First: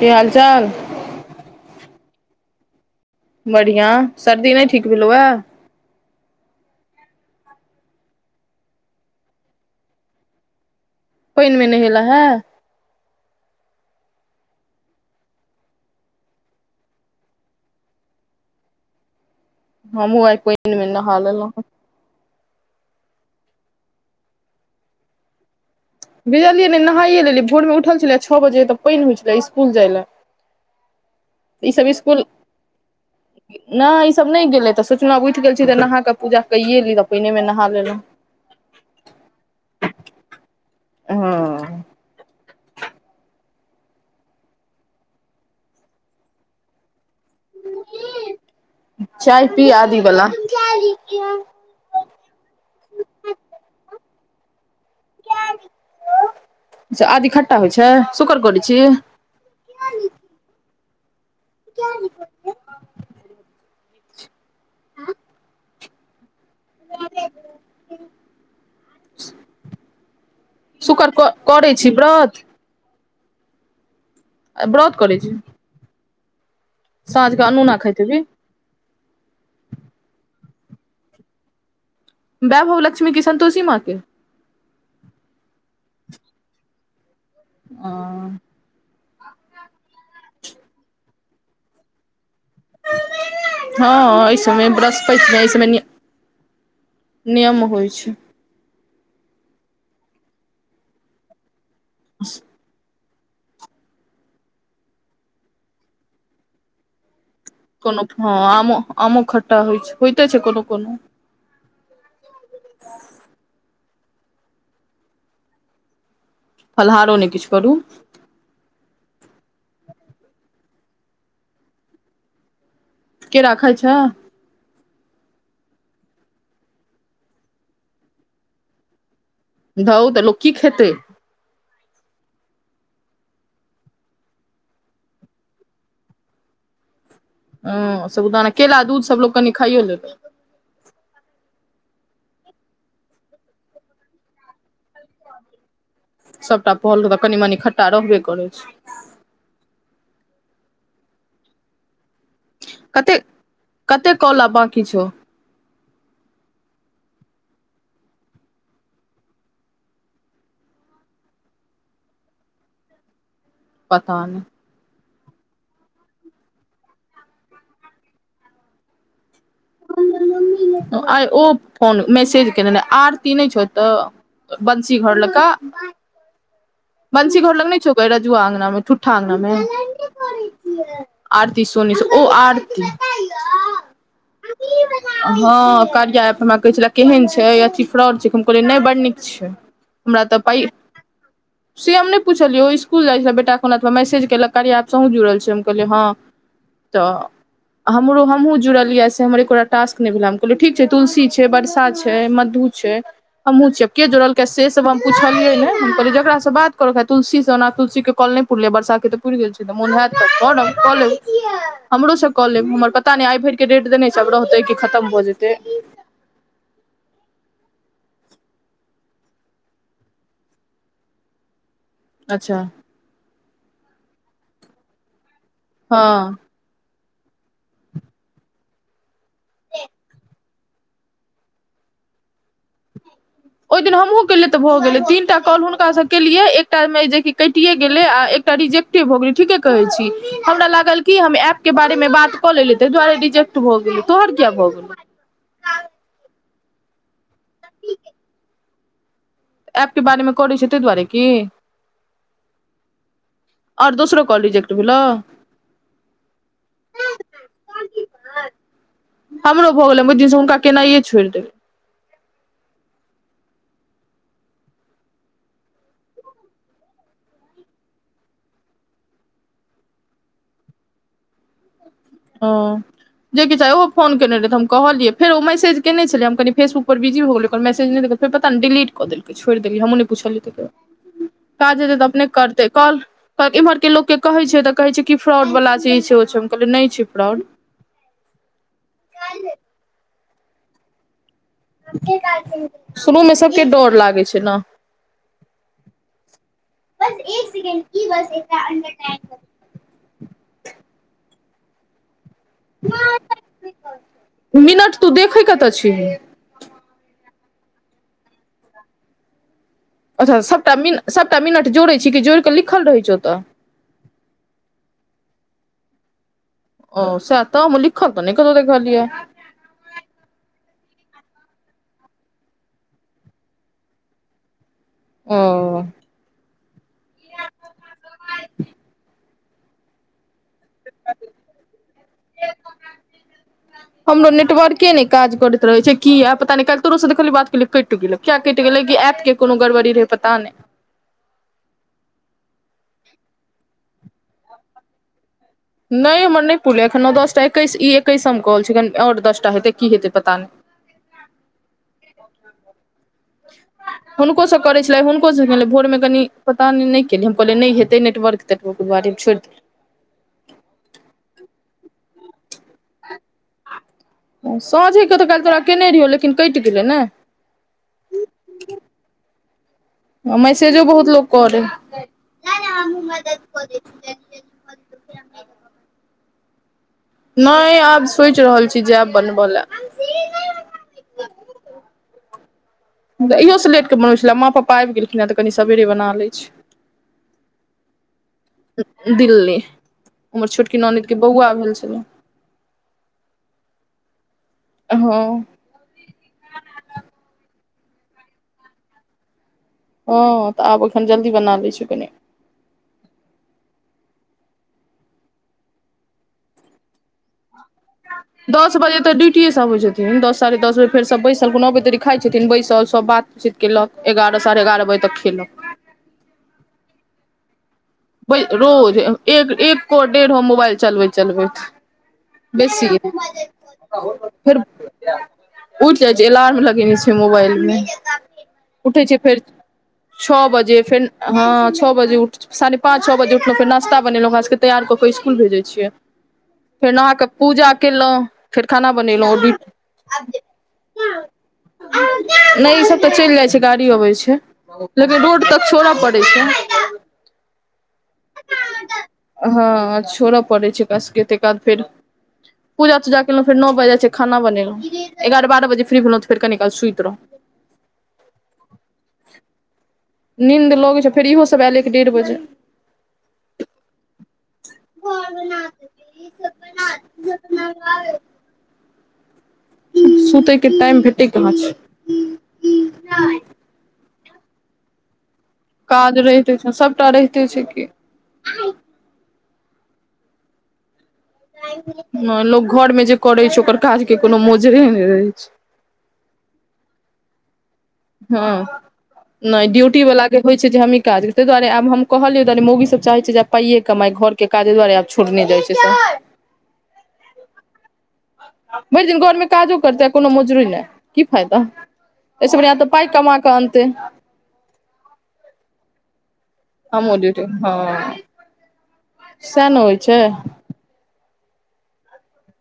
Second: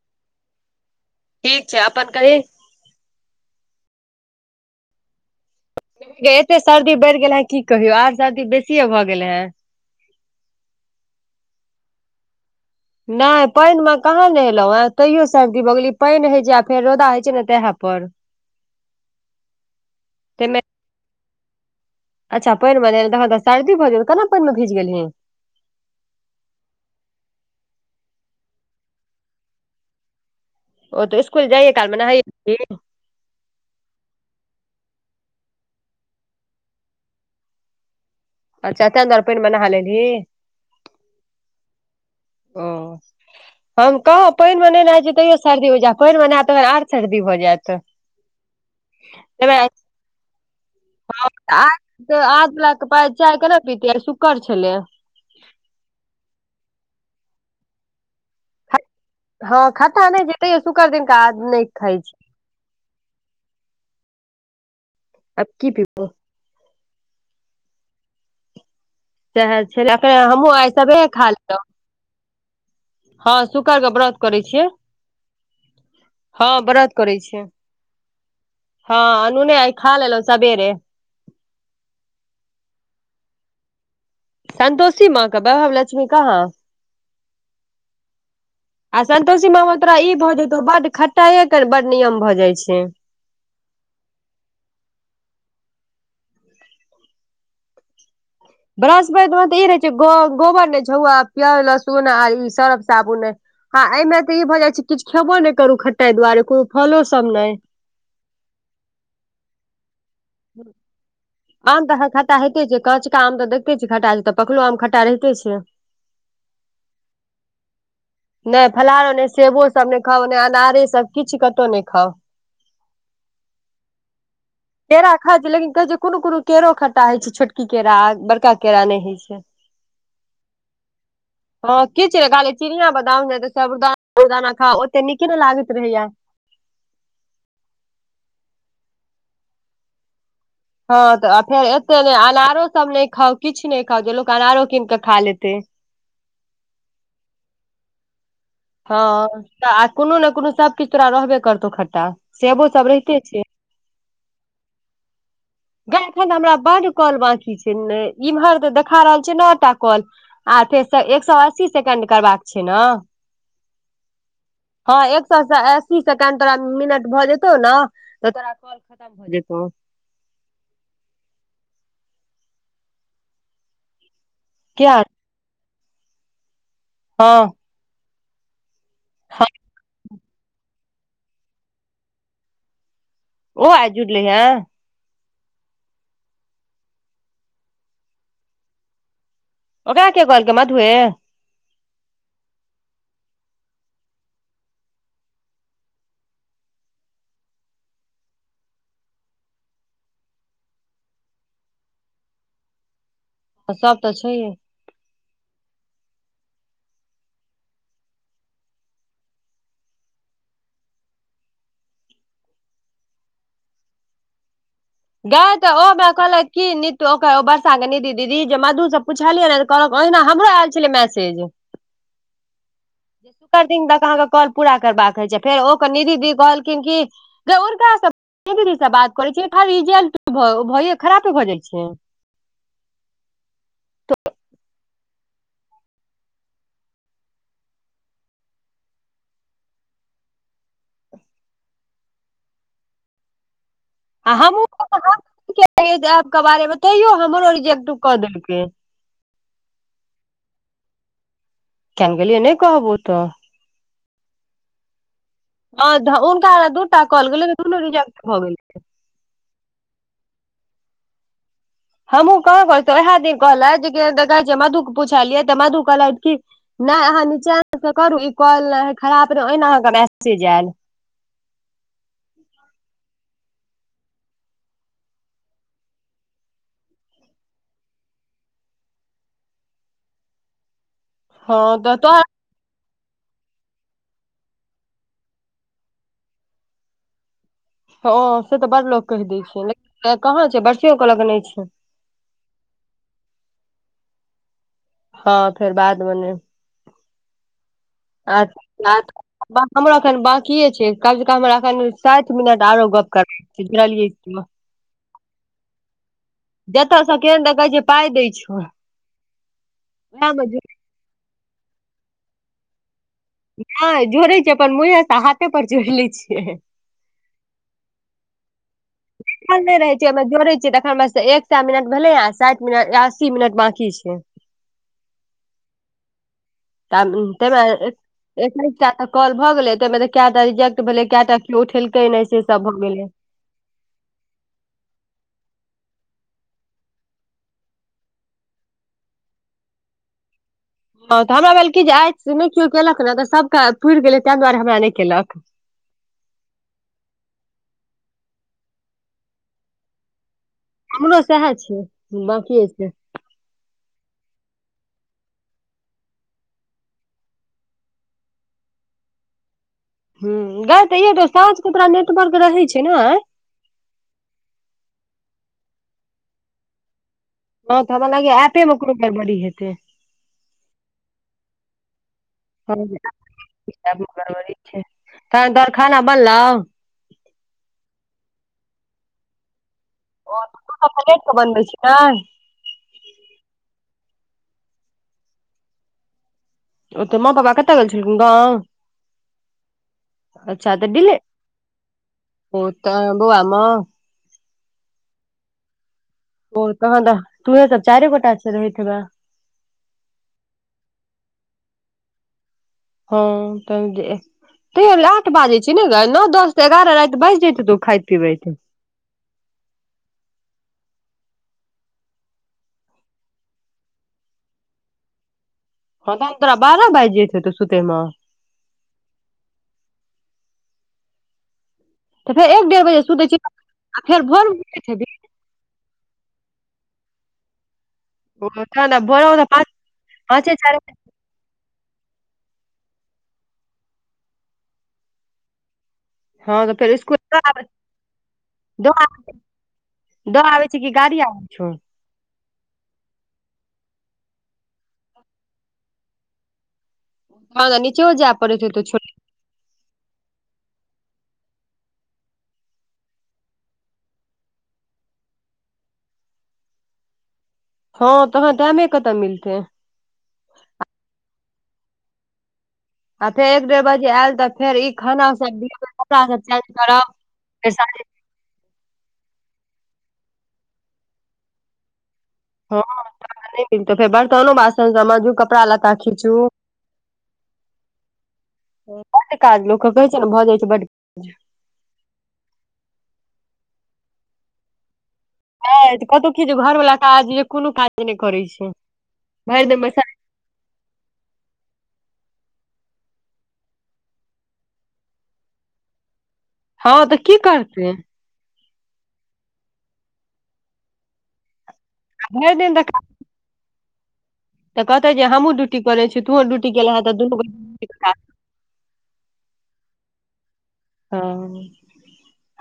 की हाल चाल ठीक छै अपन कही बढ़ियाँ सर्दी नहि ठीक भेलौ हए गै एते सर्दी बढ़ि गेल हे की कहियौ आर सर्दी बेसिए भऽ गेले हेन पइन मे नहेले हँ नहि पानि मे कहाँ नहेलहुँ हें तैयो सर्दी भऽ गेली पानि होइ छै आ फेर रौदा होइ छै ने तेह पर हमहूँ आइ ताहिमे पानि मे नहा लेलौं अच्छा पानि मे सर्दी भऽ गेल केना पानि मे भीज गेलहीन भीजलियै नहि नहाइए लेलियै भोरमे उठल छलियै छओ बजे तऽ पानि होइत छलै स्कूल जाइ लए ओ तऽ स्कुल ई जाइयए सब कालमे स्कूल न [unintelligible] नहि ईसभ नहि गेलै तऽ सोचलहुँ उठि गेल छी तऽ नहा कऽ पूजा कैए ली तऽ पइनेमे नहा लेलहुँ अच्छा तैं दुआरे पानि मे नहा लेलही हँ ओ हम कहो पानि मे ने नेय छी तैयो सर्दी हो जा पानि मे नहा त आर सर्दी भऽ जेबाई चाय आई पी आदी बला अच्छा [unintelligible] तऽ आदवला के पाय चाय केना पीते शुक्कर छलै आदी खट्टा होइ छै शुकरकरै छी हँ खटा नहि छै तैयो शुक्र दिन क आद नहि खाई छी अब की सएह छलै कनी हमहुँ आई सबेरे खालेय छि ब्रत हँ शुकर के व्रत करै छियै व्रत करै छी हँ व्रत करै साँझ क छियै अनुना खाइत हेभही हँ अनूने आई खा लेलौं सबेरे वैभव लक्ष्मी की संतोषी माँ के संतोषी मा के वैभब लक्ष्मी कहाँ ह आ सन्तोषी मा तोरा ई भऽ जेतौ बड खटाइे के बड नियम भऽ जाय छै हँ ऐयसमेय ब्रस्पैत् में अई समय नियम होइ छै बृहस्पति मे तऽ ई रहे छै गोबर ने छुउ आ प्याज लहसुन आ ई सरफ साबुन आ ऐ मे त ई भऽ जाय छै किछ खेबो नहि करु खटटा दुआरे कोनो फलो सब ने कोनो हँ ओ आमो आमों खट्टा होइ छै कोनो कोनो आम तऽ ह खटा होेते छै काचका आम तऽ देखते छि खटा छै तऽ पकलो आम खट्टा रहिते छै फलहारो ने किछु करू नहि फलहारो नहि सेबो सब नहि खाउ नहि अनारे सब किछ कतहु नहि खाउ केरा खाई छें केरा खाइ छै लेकिन कहै छै जे कोनो कोनो केरो खट्टा होइ छै छोटकी केरा बड़का केरा नहि होइ छै धउ तऽ लोक की खेतै हँ की छै खाली चिनिया बदाम ने त साबुदाना खाउ ओते नीके ने लागैत रहैया हुं साबुदाना केला दूध सब लोक कनि खायो लेतै हँ तऽ फेर एते नहि अनारो सब नहि खाउ किछु नहि खाउ जे लोक अनारो कीन कऽ खा लेते सबटा फल तऽ कनी मनी खट्टा रहबे करै छै हँ तऽ आ कोनो ने कोनो सबकिछु तोरा रहबे करतौ खट्टा सेबो सब कते रहिते छै कते कॉल आब बाँकी छौ गै एखन तो हमरा बड काॅल बाकी छै इम्हर तऽ देखा रहल छै नऽटा काॅल आथे एक सए अस्सी सेकेंड करबाक छै ने पता नहि हँ एक सए अस्सी सेकेंड तोरा मिनट भऽ जेतौ ने तोरा खतम भ जेतौ आइ ओ फोन मैसेज केने रहे आरती नहि छौ एतऽ किया बंसी घर लऽ का बंसी हँ घर लग नहि छौ रजुआ अंगना मे ठूठा अंगना हँ मे आरती सोनी छै ओ आरती ओहो आय जुरलै हे हँ कारिया एप हमरा कहै छल केहन छै अथी फ्रॉड छै हम कहलियै नहि बड़ नीक छै ओकरा हमरा के तऽ कहलकै पाइ मधुए से हम नहि पुछलियै ओ स्कूल जाइत छल बेटा के आनो मैसेज केलक कारया एप सँ अहूॅं जुड़ल छी हम कहलियै हँ तऽ हमरो हमहुं जुड़ल ये से हमर एको टास्क नहि भेले हम कहलियै ठीक छै तुलसी छै बरसा छै मधु हमहु छियै से आब सब के तऽ जोड़ल छैहे से सब हम पुछलियै ने हम कहलियै जकरा बात कऽरऽ के हेत तुलसी स ओना तुलसी के काॅल नहि पुरलै या बरसा के तऽ पूईर गेल छै तऽ मन हेत तऽकरब कऽ लेब हमरो सऽ कऽ लेब हमर पता ने आइ भैर के डेट देने छै आब रहते की नै गै तऽ ओ हमरा कहलैक की नीतू आ ओकर बर्सा के नीदी दीदी जे मधु स पुछलियैन हे त कहल ओहिना हमरो आयल छलै मैसेज अच्छा शुकर दिन तक अहाँके कॉल पूरा करबाक होइ छै फेर ओकर निधि दि हँ कहल खिन कि उनका सब दीदी से बात करै छियै रिजक्ट भ खराबे भऽ जाइ छै ओहि दिन हमहुँ केलियै तऽ भऽ गेलै तीन टा कॉल हुनका से केलियै एकटा मे जे कैटिये गेले आ एकटा रिजेक्टे भ गेल ठीके कहे छी हमरा लागल की हम ऐप के बारे मे बात कऽ लेलियै ताहि दुआरे रिजेक्ट भऽ गेले आ तोहर किया हमहूँ भ गेलौ ऐप के बारे मे तैयो हमरो रिजेक्ट कऽ देलकै ऐप के बारेमे करै छै तै दुआरे की कियाने गेलियै नै कहबौ तऽ आओर दोसरो कॉल रिजेक्ट भेलौ ह हुनका दू टा कॉल गेलै दुनू रिजेक्ट भऽ गेल हमरो भऽ गेलै ओय दिन से हुनक केनाइए छोड़ि देलियै हमहू कहाँ कहै उहे दिन कहल क जे कहै मधुक पुछालिय तऽ मधु कहलक की नहि अहाँ नीचा से करू ई कॉल खराब रह ओहिना अहाँके मैसेज आयल [inaudible] ह जे किछ च ओहो फोन केने रहे त हम कहलियै फेर ओ मैसज केने छलियै हम कनी फेसबुक पर बिजी भऽ गेलियै मैसेज नहि फेर पता नहि डिलीट क देलकै छोड़ देलियै हमू नहि पूछलै त काजा हैतै तऽ अपने करते कल एम्हरके लोकके कहैत छै तऽ कहैत छै कि फ्रॉडवला चीज छै ओहि सभमे कहलियै नहि छै फ्रॉड ह ओ से तऽ बड़ लोक कहि दै छै कहाँ छै बरसियो के लग नहि छै शुरूमे सबके डर लागै छै ने हँ फेर बाद बने आ [unintelligible] हमरो एखन बाकिए छै कम से कम हम एखन साठ मिनट आरो गप करबुझलियै [unintelligible] मिनट तू देखै कतऽ छिही जतऽ सब केहन देख कहै छै पाई दै छौ वएह अच्छा मे सभटा मिन सभटा मिनट जोड़ैत छी कि जोड़ि कऽ लिखल रहैत छै ओ तऽ नै जोड़ै छीयै अपन मुँहे से हाथे पर जोड़ि लै छियै ओ सेह त हमहु लिखल तऽ नहि कतौ देखलिऐ लिखल नहि रहै छै ओयमे जोड़ै छियै तखन एक सए मिनट भेलै आ साठि मिनट या अस्सी मिनट बाकी छै ओ त तमे एकैटा तऽ कल भऽ गेलै ताहिमे तऽ क कएटा रिजेक्ट भेलै कटा केओ उठेलकै नहि से सब भऽ गेलै हमरो नेटवर्के ने काज करैत रहे छै की पता किये कायल तोरो से बात केलिय किये कट गेले किया कटि गेलेै ऐप के कोनो गड़बड़ी रहै पता नहि हँ तऽ हमरा भेल कि जे आइ से नहि केओ केलक ने तऽ सभके पूरि गेलै ताहि दुआरे हमरा नहि केलक नहि हमर नहि पुरलै एखऩ नो दस टा एकैस ई एकैसम काॅल छै एखन आओर दसटा हेतै की हेतै पता नहि हमरो सएह छै बाकिए छै [inaudible] हुनकोसभ करैत छलै हुनकोसभ कहै भोरमे कनि पता नहि केलियै हम कहलियै नहि हेतै नेटवर्क तऽ ओकर बआ छोड़ि [unintelligible] ह गाय तऽ त साँझ के तोरा नेटवर्क रहै छै ने साँझेके तऽ काल्हि तोरा केयने रहियो लेकिन कटि गेलै ने हँ तऽ हमरा लागै ऐपे मे कोनो गड़बड़ी हेतै मेसेजो बहुत लोक कर हँ ऐप मे गड़बड़ी तहन तोहर खाना बनलउ नहि आब सोचि रहल छी जायब बनबय लए ओ तु सब तो लेट स बनबै छी ने तऽ इहोसँ लेट कऽ बनै छलै माँ पापा आबि गेलखिन हँऽ कनि सबेरे बना लै ओते माँ पप्पा कत गेल चलखुन गांव दिल्ली हमर अच्छा छोटकी तऽ दिल्ली ननदिके बौआ भेल छलै ओ तऽ बौआ मे हँ ओ तहन तऽ तु हे त चारि गोटा स रहित हैबे हँ तऽ आब एखन जल्दी बना लै छी कनि हँ त तैयो आठ बाजै छी ने ग नओ दस तऽ एगारह राति बाजि जेतै तू खाइत पिबैत दस बजे तऽ डूटीएसब अबै छथिन दस साढ़े दस बजे फेर सब बैसल कोनो अबैतऽ देरी खा छथिन बैसल सब बातचीत केलक एगारह साढ़े एगारह बजे तक खेलक हँ तहन तोरा बारह बाज जाइत हेतौ सुतेमे रोज एक एक को डेढ़ हो मोबाईल चलबैत चलबैत तऽ फेर एक डेढ़ बेसीय बजे सुतै छी आ भोर मे फेर उठैत उठि जाइ छै अलार्म लगेने छै मोबाइल मे हेबही तहन उठै छै भोरे मे फेर तऽ पाँच छ पाँचे बजे चारि फेर हँ छओ बज उठ साढ़े पाँच छओ बजे उठलहुँ फेर नाशता बनेलहुँ ओरका सबके तैयार कऽ कऽ स्कूल भेजै छियै हँ तऽ फेर स्कूल नहाकऽ दऽ आबै पूजा केलहुँ फेर खाना दऽ बनेलहुँ भी दऽ आबै छ की गाड़ी आबै छौ नहि ई सब तऽ चलि जाइत छै गाड़ी अबैत छै लेकिन रोड तक छोड़ऽ पड़ैत छै ह नीचा जाय पड़ै त छ हँ छोड़ा पड़ै छै ओकरा सब के अते काल फेर पूजा तूजा केलौं फेर नौ बाइज जाइत छै खाना बनेलहुँ एगार बारह बजे फिरी भेलहुँ तऽ फे काल सुइत रहौ हँ तहाँ टाईमे कतऽ मिलतै नीन्द लगै छै फेर इहो सभ आयल एक डेढ़ बजे आ फेर एक डेढ़ बजे आयल तऽ फेर ई खाना सब दि बच्चाभ चेज करब फ सुतयके टाईम भेटै कहाँ छै हँ फेर त बरतनो बासन सब माजू काज रहिते छै सभटा रहिते छै की बड काज लोकके कहै छै ने भऽ जाई छै बड नै लोक घर मे जे करै छै ओकर काज के कोनो मोजरे नहि रहै छै कतौ कि घर वाला काज य कोनो काज नहि करै हँ छै भरि नहि दिन ड्यूटी बैसल वला होइ छै हमी काज ता दुआरे आब हम कहलियौआ मौगी सब चाह छै जे पाइय कमाइ घर के काजे दुआरे आब छोड़ नहि जाइ छै से हँ तऽ की करते भरि दिन घरमे काजो करतै कोनो मोजरे नहि की फायदा एहिस भरि स बढ़िया दिन तऽ पाइ कमा कऽ अन्तै तऽ कहतै जे हमहँ ड्यूटी करै छी तोहूं डयूटीे गेलहेऽ हमहुँ दुनू ड्यूटी हँ सएह न होइ छै हँ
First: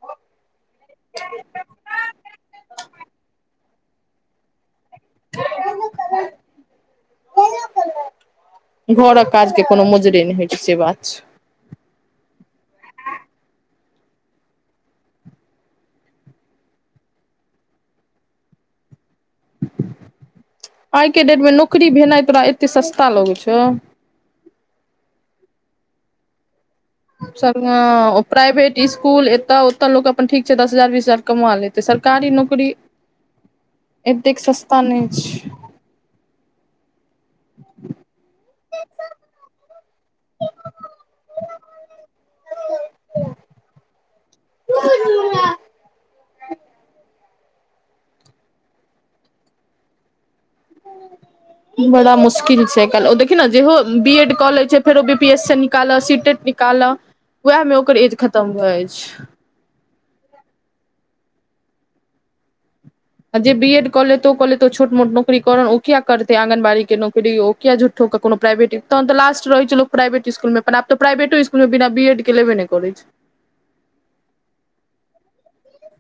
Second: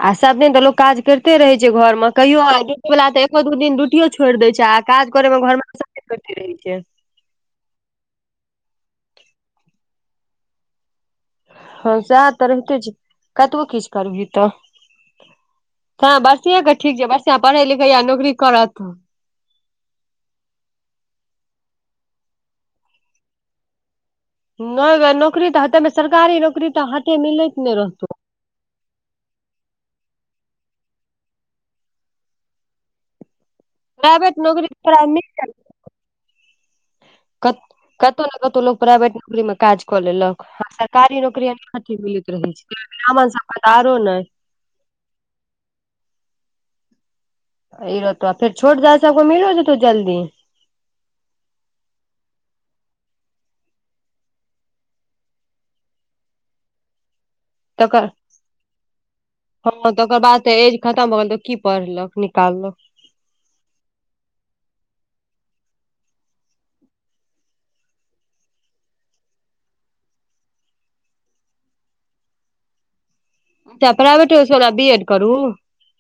आ सब दिन तक लोक काज करिते रहै छै घरमे कहियो ड्यूटी वला तऽ एको दु दिन ड्यूटियो छोड़ि दै छै आ काज करैमे घरमे आ [unintelligible] घरऽक काजके कोनो मोजरे नहि होइ छै से बात हँ सएह तऽ रहिते छै कतबो किछु करबही तऽ बसिंया के ठीक छै बसिआं पढ़े लिखै यै नौकरी करत आइ के डेट मे नौकरी भेनाइ तोरा एते सस्ता लगै छौ नहि गे नौकरी तऽ हेतै सरकारी नौकरी तऽ ह संग प्राइवेट स्कूल एतऽ ओतय लोक अपन ठीक छै दस हजार बीस हजार कमा लेतै सरकारी नौकरी एतेक प्राइवेट नौकरी सस्ता तोरा नहि छै क कतहु ने कतहु लोक प्राइवेट नौकरी मे काज कऽ लेलक सरकारी नौकरी अ मिलैत रहै छै तै में तो हमरा सभ के त आरो नहि तू ई रहतो फेर छोट जात सब के मिलो जे तो जल्दी ह [inaudible] बड़ा मुश्किल छै आइ काल्हि ओ देखी ने जेहो बी एड कऽ ले छै फेरो बी पी एस सी निकाल सी टेट निकालऽ उएहमे ओकर तकर एज खतम भऽ जाइ छै हँ त ओकर बाद तऽ एज खतम भ गेल तऽ की पढ़लक निकालक जे बी एड कऽ लेऽ लेैतो छोट मोट नौकरी कर ओ किया करते आँंगनबाड़ी के नौकरी ओ किया झु को प्राइवेट तऽ लास्ट रह छै लोक प्रइवेट स्कूल आब तऽ प्राइवेटों स्कुल मे बिना बी ए के लेबे नहि करैत छै किया प्राभेट स्कूल ले बिएड करू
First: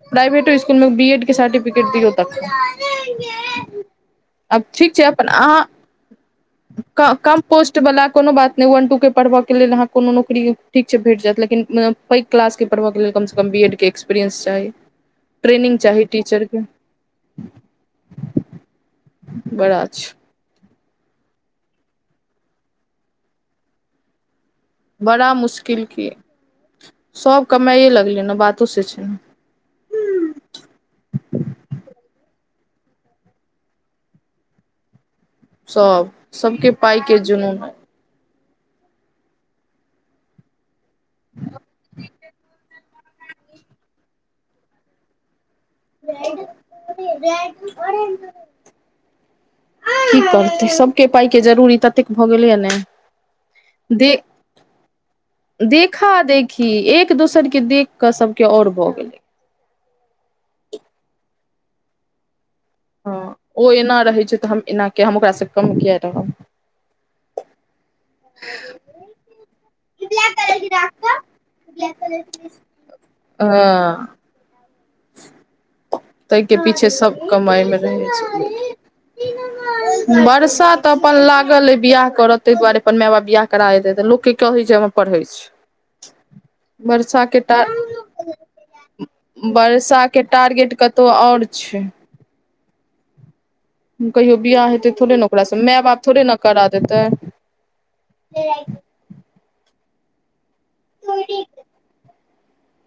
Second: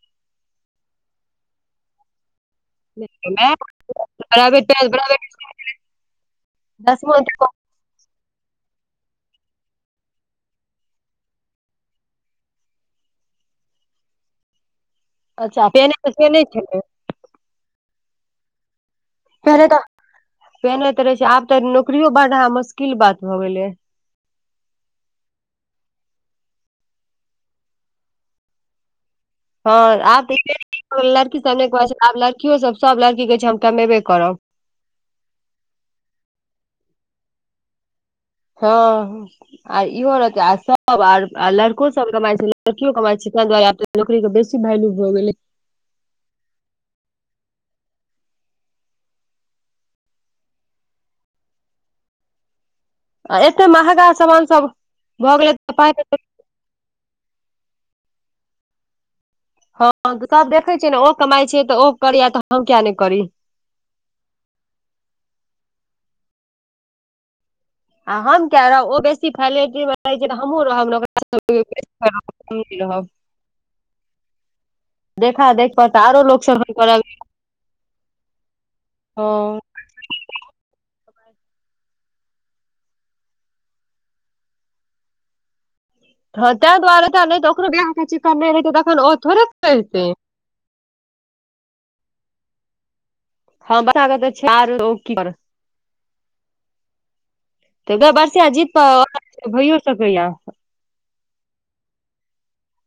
प्राइवेटो स्कूल मे बी एड के सर्टिफिकेट दियौ तखन आब प्राइवेट ठीक छै प्राइवेट अपन अहाँ दसमा कम तक पोस्ट वला कोनो बात नहि वन टू के पढ़बऽ के लेल अहा कोनो नौकरी ठीक छै भेट जायत लेकिन पै क्लास के पढ़बऽ के लेल कम से कम बी ए के् सक्सपीरियएं चाहि अच्छा पेने त से नहि छलै बड़ा मुश्किल की पेन त रहे छै आब तऽ नौकरीयो बढ़ह मुश्किल बात भ गेलै बड़ा मुश्किल की सभ कमाइए लगलै ने बातो से छै ने हँ आब तऽ लड़की सब नहि कहै छै आब लड़कियो सब सब लड़की कहै छै हम कमेबे करब सब सबके पाई के जुनून है हँ आर इहो रहते आ सब आर लड़को सब कमाई छै लड़कियो कमायई छै ताहि दुआरे आब नौकरीके बेसी वैल्यू भऽ गेलै ड आ [unintelligible] की करतै सभके पाइके जरूरी ततेक भऽ गेलैया ने आ एते महंगा दे सामान सब भऽ गेलै देखा देखी एक दोसर के देख क सब के और भए गेलै हँ सब देखै छियै ने ओ कमाइ छै तऽ ओ करी आ तऽ हम किया नहि करी हँ ओ एना रहैत छै तऽ हम एना क हम ओकरासँ कम किए रहब आ हम किया रहब ओ बेसी फैलट मे रहै छै तऽ हमूँ [unintelligible] रहब को क ह [inaudible] हँ देखा देख प तऽ आरो लोक ताहिके पीछे सभ कमाइमे रहै छै ह वर्षा तऽ अपन लागल अइ बियाह करत ताहि दुआरे अपन माय बाप बियाह करा देते तऽ लोकके कहै छै हम पढ़ै छी [inaudible] ताहि दुआरे वर्षा तऽ नहि के त ओकरोह चिक् [unintelligible] का नहि रहेतै तखन थोड़े करितै वर्षाके टारगेट कतहुँ आओर छै हँ बच्चा के तऽ कहियो छै बियाह आरो हेतै ओ की थोड़े करत ने ओकरासँ माय बाप थोड़े ने करा देतै तऽ बर्षा जीत भैयो सैक्या त [inaudible]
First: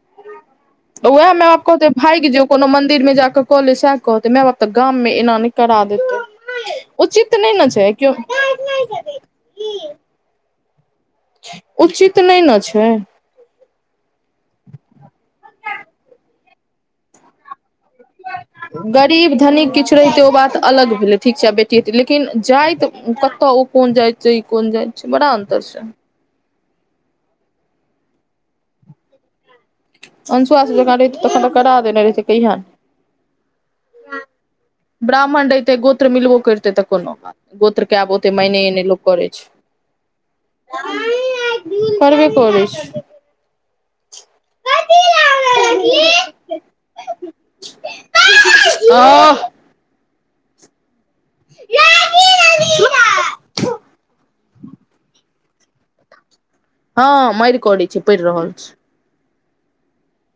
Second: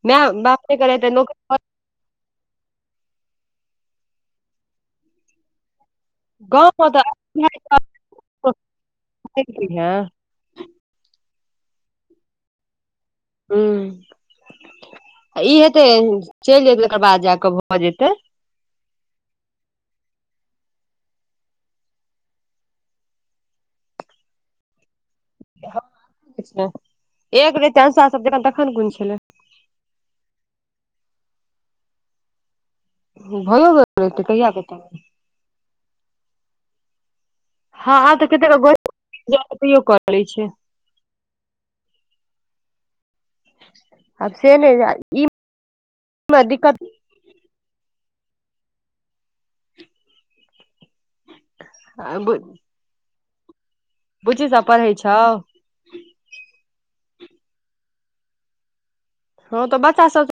माय बाप नहि करे तऽ लोक ओएहमेपको [unintelligible] भागि जो कोनो मंदिर मे जाकऽ कऽले सएह कहतै माय बाप तऽ गाम मे एना नहि करा देते गाँवमे उचित नहि ने छै कयो [unintelligible] उचित नहि ने छै ह ई हेतै चलि जेतै तकर बाद ज कऽ भऽ जेतै [inaudible] गरीब धनीक किछु रहितै ओ बात अलग भेलै ठीक छै आ बेटीतै लेकिन जाइत कतऽ ओ कोन जाइत जई कोन जाइ छै बड़ा अंतर छै एक रहियै अंशुआ सब जन तखन कोन छलै अंशुआ से ज र तऽ करा देने रेत की ह भऽ यो गेल रैहतै कहिया नै ब्राह्मण रहिते गोत्र मिलबो करते तऽ कोनो गोत्र के आब ओते मायने एने लोक करे छै तैयो करै छै [unintelligible] करबे करय छै मै दिकत [unintelligible] ओह ह आ ब [inaudible] [unintelligible] बुच्छी सब पढ़ई छौ हँ मारि करय छै पड़ि रहल छै ह तऽ बच्चा सब